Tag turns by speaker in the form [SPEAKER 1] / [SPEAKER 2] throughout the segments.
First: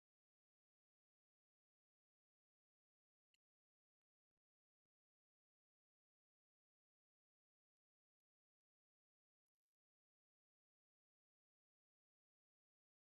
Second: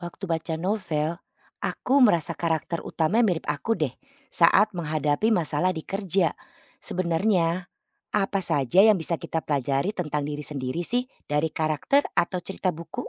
[SPEAKER 1] Waktu baca novel, aku merasa karakter utama mirip aku deh saat menghadapi masalah di kerja. Sebenarnya, apa saja yang bisa kita pelajari tentang diri sendiri sih dari karakter atau cerita buku?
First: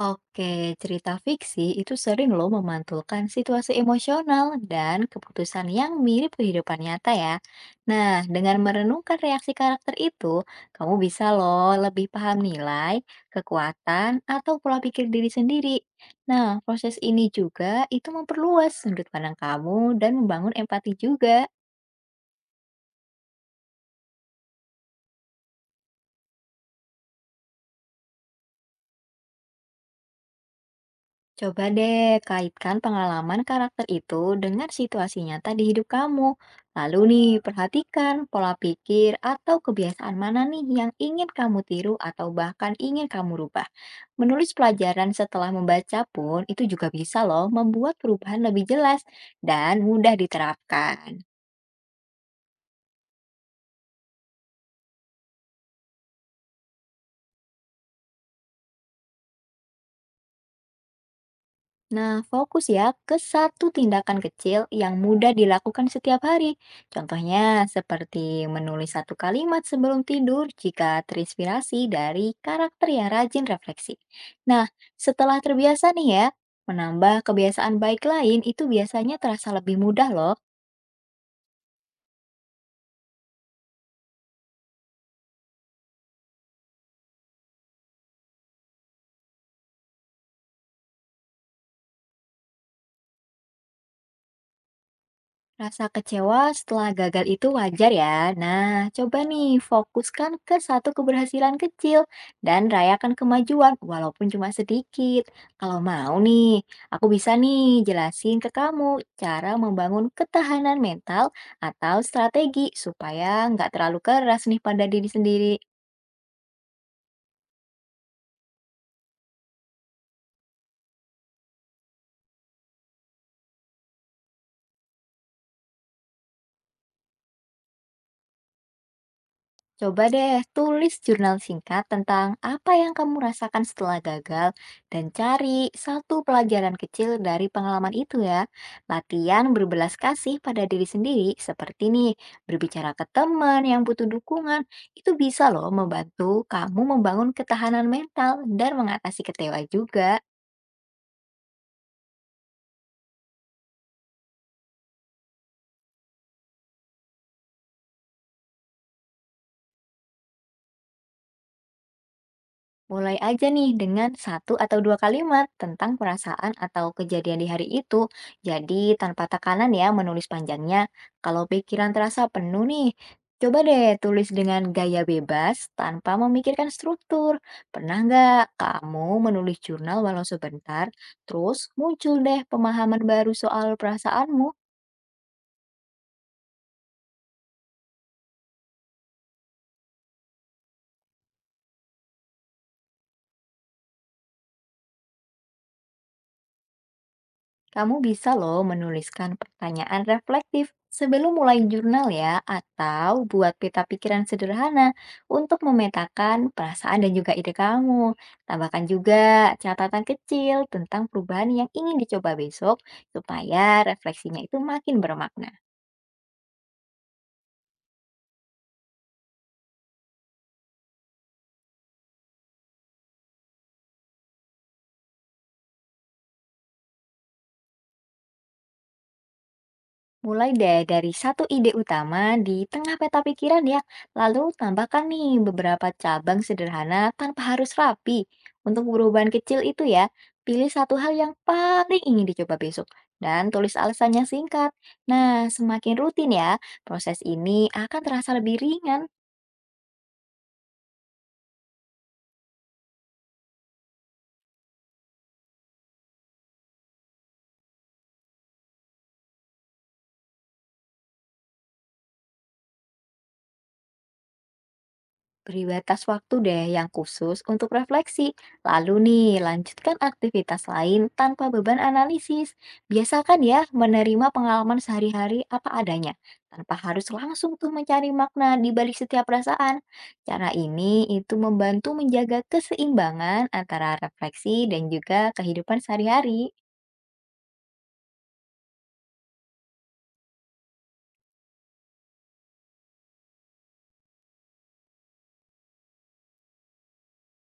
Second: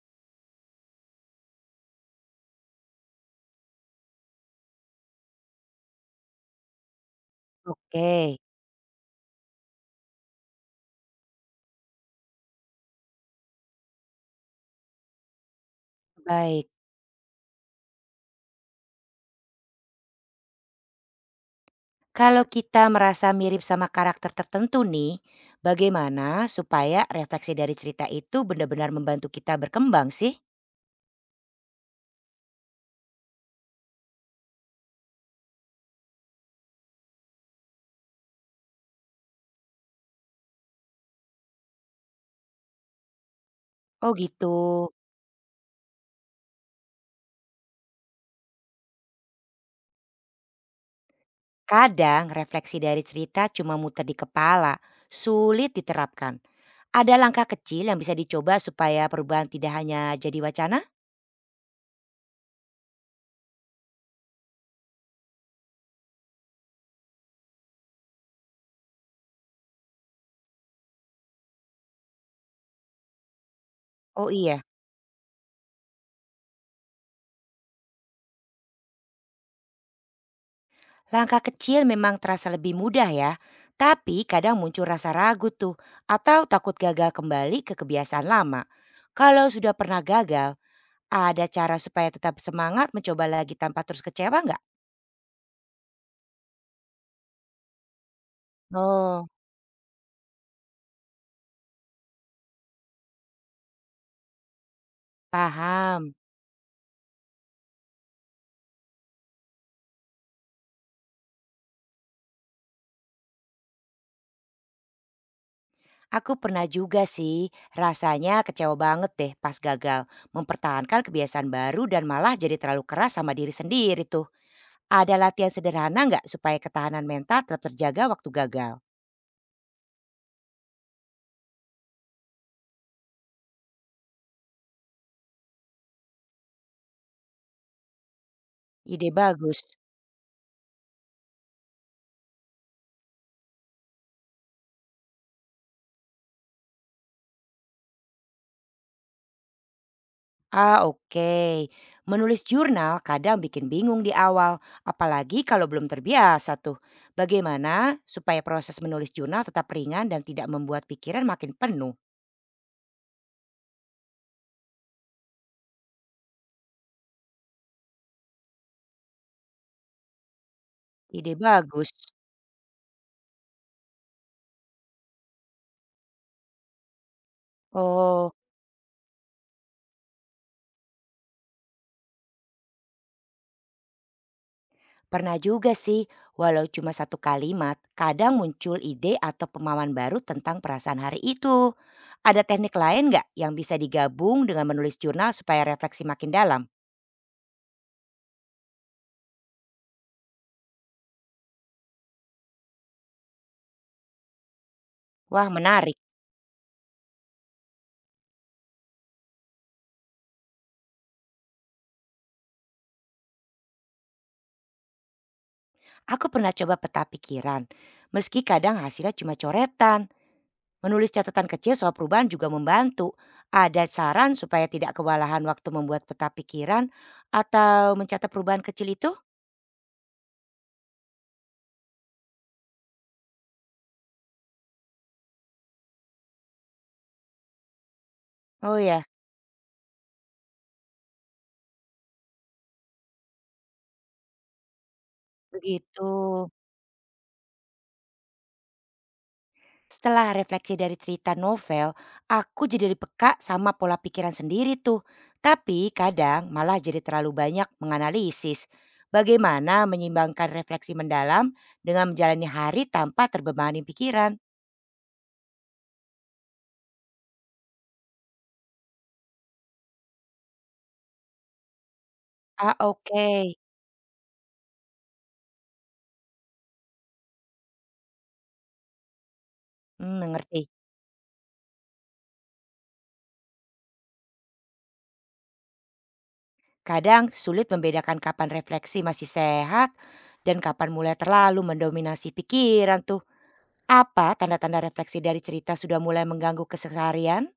[SPEAKER 2] Oke, cerita fiksi itu sering loh memantulkan situasi emosional dan keputusan yang mirip kehidupan nyata ya.
[SPEAKER 1] Oke,
[SPEAKER 2] Nah, dengan merenungkan reaksi karakter itu, kamu bisa loh lebih paham nilai, kekuatan, atau pola pikir diri sendiri. Nah,
[SPEAKER 1] baik.
[SPEAKER 2] proses ini juga itu memperluas sudut pandang kamu dan membangun empati juga.
[SPEAKER 1] Kalau kita merasa mirip sama karakter tertentu nih, bagaimana supaya refleksi dari cerita itu benar-benar membantu kita berkembang sih?
[SPEAKER 2] Coba deh kaitkan pengalaman karakter itu dengan situasi nyata di hidup kamu. Lalu nih, perhatikan pola pikir atau kebiasaan mana nih yang ingin kamu tiru atau bahkan ingin kamu rubah.
[SPEAKER 1] Oh gitu.
[SPEAKER 2] Menulis pelajaran setelah membaca pun itu juga bisa loh membuat perubahan lebih jelas dan mudah diterapkan.
[SPEAKER 1] Kadang refleksi dari cerita cuma muter di kepala, sulit diterapkan. Ada langkah kecil yang bisa dicoba supaya perubahan tidak hanya jadi wacana?
[SPEAKER 2] Nah, fokus ya ke satu tindakan kecil yang mudah dilakukan setiap hari. Contohnya seperti menulis satu kalimat sebelum tidur jika terinspirasi dari karakter yang rajin refleksi.
[SPEAKER 1] Oh iya,
[SPEAKER 2] Nah, setelah terbiasa nih ya, menambah kebiasaan baik lain itu biasanya terasa lebih mudah loh.
[SPEAKER 1] langkah kecil memang terasa lebih mudah ya. Tapi kadang muncul rasa ragu tuh atau takut gagal kembali ke kebiasaan lama. Kalau sudah pernah gagal, ada cara supaya tetap semangat mencoba lagi tanpa terus kecewa nggak?
[SPEAKER 2] Rasa kecewa setelah gagal itu wajar ya. Nah, coba
[SPEAKER 1] Oh,
[SPEAKER 2] nih fokuskan ke satu keberhasilan kecil dan rayakan kemajuan walaupun cuma sedikit. Kalau
[SPEAKER 1] paham.
[SPEAKER 2] mau nih, aku bisa nih jelasin ke kamu cara membangun ketahanan mental atau strategi supaya nggak terlalu keras nih pada diri sendiri.
[SPEAKER 1] Aku pernah juga sih, rasanya kecewa banget deh pas gagal. Mempertahankan kebiasaan baru dan malah jadi terlalu keras sama diri sendiri tuh. Ada latihan sederhana nggak supaya ketahanan mental tetap terjaga waktu gagal?
[SPEAKER 2] Coba deh tulis jurnal singkat tentang apa yang kamu rasakan setelah gagal dan cari satu pelajaran kecil dari pengalaman itu ya.
[SPEAKER 1] Ide
[SPEAKER 2] Latihan
[SPEAKER 1] bagus.
[SPEAKER 2] berbelas kasih pada diri sendiri seperti nih berbicara ke teman yang butuh dukungan itu bisa loh membantu kamu membangun ketahanan mental dan mengatasi kecewa juga.
[SPEAKER 1] Ah, oke. Menulis jurnal kadang bikin bingung di awal, apalagi kalau belum terbiasa tuh. Bagaimana supaya proses menulis jurnal tetap ringan dan tidak membuat pikiran makin penuh?
[SPEAKER 2] Mulai aja nih dengan satu atau dua kalimat tentang perasaan atau kejadian di hari itu. Jadi tanpa tekanan ya menulis panjangnya.
[SPEAKER 1] Ide
[SPEAKER 2] Kalau
[SPEAKER 1] bagus.
[SPEAKER 2] pikiran terasa penuh nih, coba deh tulis dengan gaya bebas tanpa memikirkan struktur. Pernah
[SPEAKER 1] Oh,
[SPEAKER 2] nggak kamu menulis jurnal walau sebentar, terus muncul deh pemahaman baru soal perasaanmu?
[SPEAKER 1] Pernah juga sih, walau cuma satu kalimat, kadang muncul ide atau pemahaman baru tentang perasaan hari itu. Ada teknik lain nggak yang bisa digabung dengan menulis jurnal supaya refleksi makin dalam?
[SPEAKER 2] Kamu bisa loh menuliskan pertanyaan reflektif sebelum mulai jurnal ya, atau buat peta pikiran sederhana
[SPEAKER 1] Wah
[SPEAKER 2] untuk
[SPEAKER 1] menarik,
[SPEAKER 2] memetakan perasaan dan juga ide kamu. Tambahkan juga catatan kecil tentang perubahan yang ingin dicoba besok supaya refleksinya itu makin bermakna.
[SPEAKER 1] aku pernah coba peta pikiran. Meski kadang hasilnya cuma coretan. Menulis catatan kecil soal perubahan juga membantu. Ada saran supaya tidak kewalahan waktu membuat peta pikiran atau mencatat perubahan kecil itu?
[SPEAKER 2] Mulai deh dari satu ide utama di tengah peta pikiran ya, lalu tambahkan nih beberapa cabang sederhana tanpa harus rapi.
[SPEAKER 1] Oh
[SPEAKER 2] Untuk
[SPEAKER 1] ya,
[SPEAKER 2] perubahan kecil itu ya, pilih satu hal yang paling ingin dicoba besok dan tulis alasannya singkat. Nah, semakin
[SPEAKER 1] begitu.
[SPEAKER 2] rutin ya, proses ini akan terasa lebih ringan.
[SPEAKER 1] Setelah refleksi dari cerita novel, aku jadi lebih peka sama pola pikiran sendiri tuh. Tapi kadang malah jadi terlalu banyak menganalisis. Bagaimana menyimbangkan refleksi mendalam dengan menjalani hari tanpa terbebani pikiran?
[SPEAKER 2] Beri batas waktu deh yang khusus untuk refleksi. Lalu nih, lanjutkan aktivitas lain tanpa beban analisis.
[SPEAKER 1] Ah oke,
[SPEAKER 2] Biasakan ya menerima pengalaman sehari-hari apa adanya, tanpa harus langsung tuh mencari makna di balik setiap perasaan.
[SPEAKER 1] hmm,
[SPEAKER 2] Cara
[SPEAKER 1] mengerti.
[SPEAKER 2] ini itu membantu menjaga keseimbangan antara refleksi dan juga kehidupan sehari-hari.
[SPEAKER 1] Kadang sulit membedakan kapan refleksi masih sehat dan kapan mulai terlalu mendominasi pikiran tuh. Apa tanda-tanda refleksi dari cerita sudah mulai mengganggu keseharian?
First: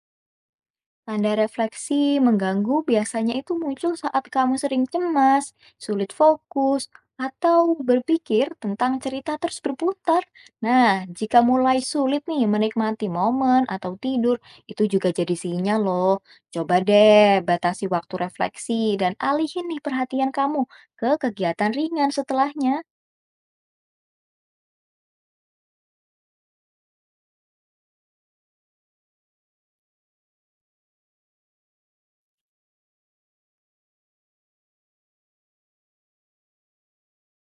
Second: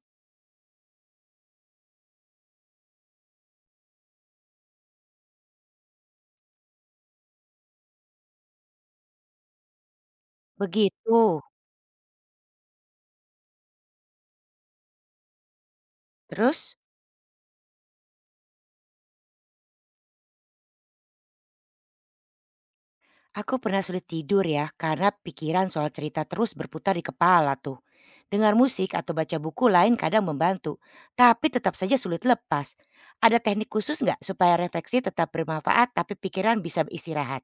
[SPEAKER 2] Tanda refleksi mengganggu biasanya itu muncul saat kamu sering cemas, sulit fokus, atau berpikir tentang cerita terus berputar. Nah,
[SPEAKER 1] Begitu.
[SPEAKER 2] jika mulai sulit nih menikmati momen atau tidur, itu juga jadi sinyal loh. Coba
[SPEAKER 1] Terus?
[SPEAKER 2] deh batasi waktu refleksi dan alihin nih perhatian kamu ke kegiatan ringan setelahnya.
[SPEAKER 1] Aku pernah sulit tidur ya karena pikiran soal cerita terus berputar di kepala tuh. Dengar musik atau baca buku lain kadang membantu, tapi tetap saja sulit lepas. Ada teknik khusus nggak supaya refleksi tetap bermanfaat tapi pikiran bisa beristirahat?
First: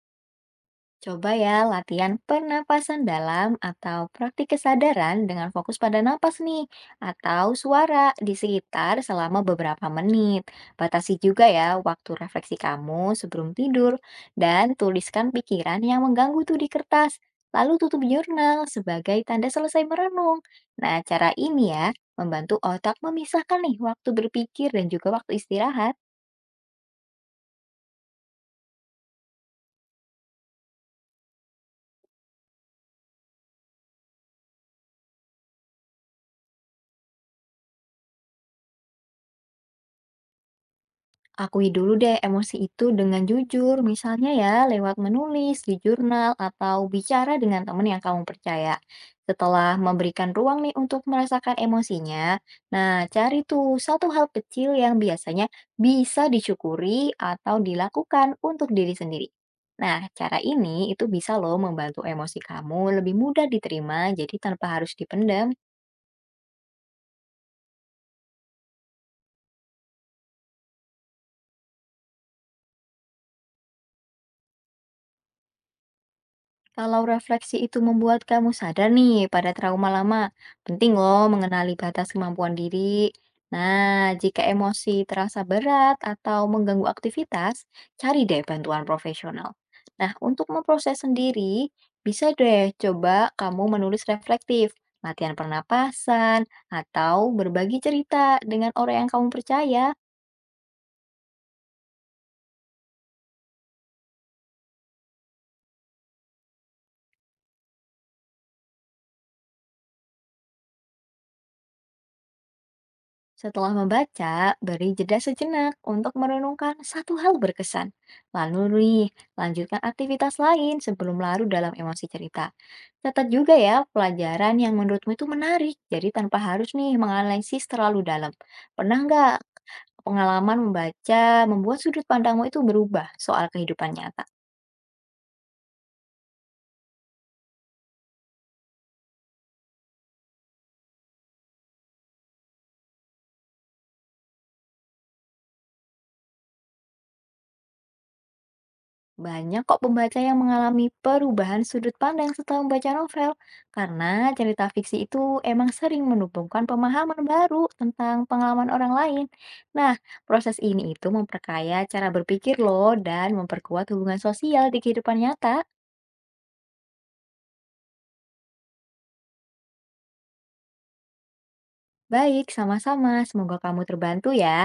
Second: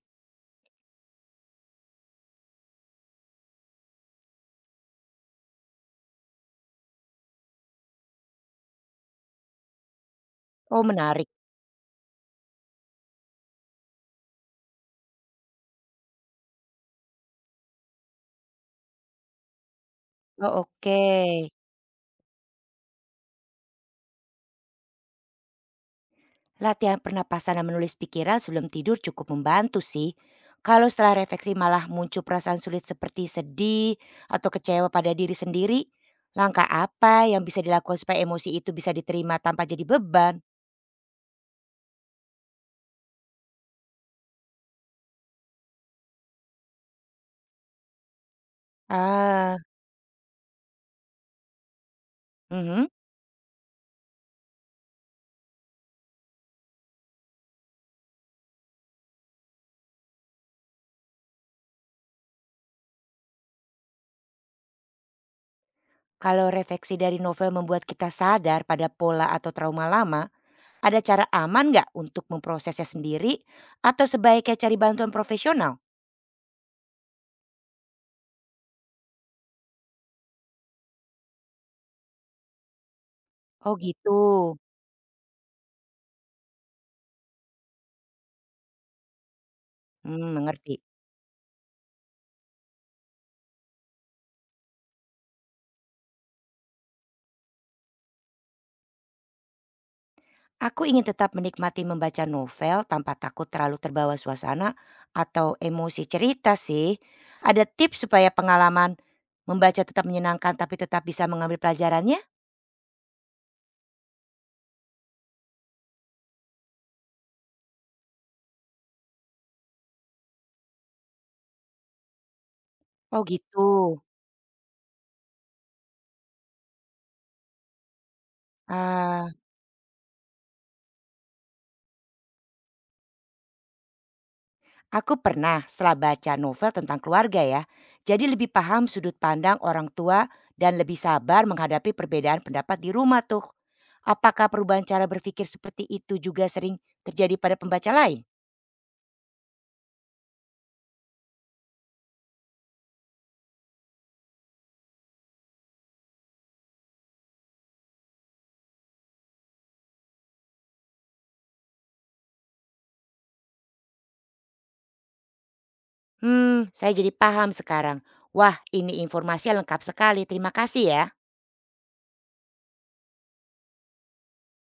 [SPEAKER 2] Coba ya latihan pernapasan dalam atau praktik kesadaran dengan fokus pada napas nih, atau suara di sekitar selama beberapa menit.
[SPEAKER 1] Oh
[SPEAKER 2] Batasi
[SPEAKER 1] menarik.
[SPEAKER 2] juga ya waktu refleksi kamu sebelum tidur, dan tuliskan pikiran yang mengganggu tuh di kertas. Lalu tutup jurnal sebagai tanda selesai merenung.
[SPEAKER 1] Oh oke.
[SPEAKER 2] Nah, cara ini ya membantu otak memisahkan nih waktu berpikir dan juga waktu istirahat.
[SPEAKER 1] Latihan pernapasan dan menulis pikiran sebelum tidur cukup membantu sih. Kalau setelah refleksi malah muncul perasaan sulit seperti sedih atau kecewa pada diri sendiri, langkah apa yang bisa dilakukan supaya emosi itu bisa diterima tanpa jadi beban?
[SPEAKER 2] Akui dulu deh emosi itu dengan jujur, misalnya ya lewat menulis di jurnal atau bicara dengan teman yang kamu percaya.
[SPEAKER 1] Ah,
[SPEAKER 2] Setelah memberikan ruang nih untuk merasakan emosinya,
[SPEAKER 1] mhm.
[SPEAKER 2] nah cari tuh satu hal kecil yang biasanya bisa disyukuri atau dilakukan untuk diri sendiri. Nah, cara ini itu bisa loh membantu emosi kamu lebih mudah diterima, jadi tanpa harus dipendam.
[SPEAKER 1] Kalau refleksi dari novel membuat kita sadar pada pola atau trauma lama, ada cara aman nggak untuk memprosesnya sendiri atau sebaiknya cari bantuan profesional?
[SPEAKER 2] Kalau refleksi itu membuat kamu sadar nih pada trauma lama, penting loh mengenali batas kemampuan diri.
[SPEAKER 1] Oh gitu,
[SPEAKER 2] Nah, jika emosi terasa berat atau mengganggu aktivitas, cari deh bantuan profesional. Nah,
[SPEAKER 1] hmm,
[SPEAKER 2] untuk
[SPEAKER 1] mengerti.
[SPEAKER 2] memproses sendiri, bisa deh coba kamu menulis reflektif, latihan pernapasan, atau berbagi cerita dengan orang yang kamu percaya.
[SPEAKER 1] Aku ingin tetap menikmati membaca novel tanpa takut terlalu terbawa suasana atau emosi cerita sih. Ada tips supaya pengalaman membaca tetap menyenangkan tapi tetap bisa mengambil pelajarannya?
[SPEAKER 2] Setelah membaca, beri jeda sejenak untuk merenungkan satu hal berkesan. Lalu nih, lanjutkan aktivitas lain sebelum larut dalam emosi cerita.
[SPEAKER 1] Oh
[SPEAKER 2] Catat juga
[SPEAKER 1] gitu.
[SPEAKER 2] ya pelajaran yang menurutmu itu menarik, jadi tanpa harus nih menganalisis terlalu dalam. Pernah
[SPEAKER 1] Ah,
[SPEAKER 2] nggak pengalaman membaca membuat sudut pandangmu itu berubah soal kehidupan nyata?
[SPEAKER 1] aku pernah setelah baca novel tentang keluarga ya. Jadi lebih paham sudut pandang orang tua dan lebih sabar menghadapi perbedaan pendapat di rumah tuh. Apakah perubahan cara berpikir seperti itu juga sering terjadi pada pembaca lain?
[SPEAKER 2] Banyak kok pembaca yang mengalami perubahan sudut pandang setelah membaca novel, karena cerita fiksi itu emang sering menumbuhkan pemahaman baru tentang pengalaman orang lain. Nah, proses ini itu memperkaya cara berpikir loh dan memperkuat hubungan sosial di kehidupan nyata.
[SPEAKER 1] Mmm, saya jadi paham sekarang. Wah, ini informasi lengkap sekali. Terima kasih ya.
[SPEAKER 2] Baik, sama-sama. Semoga kamu terbantu ya.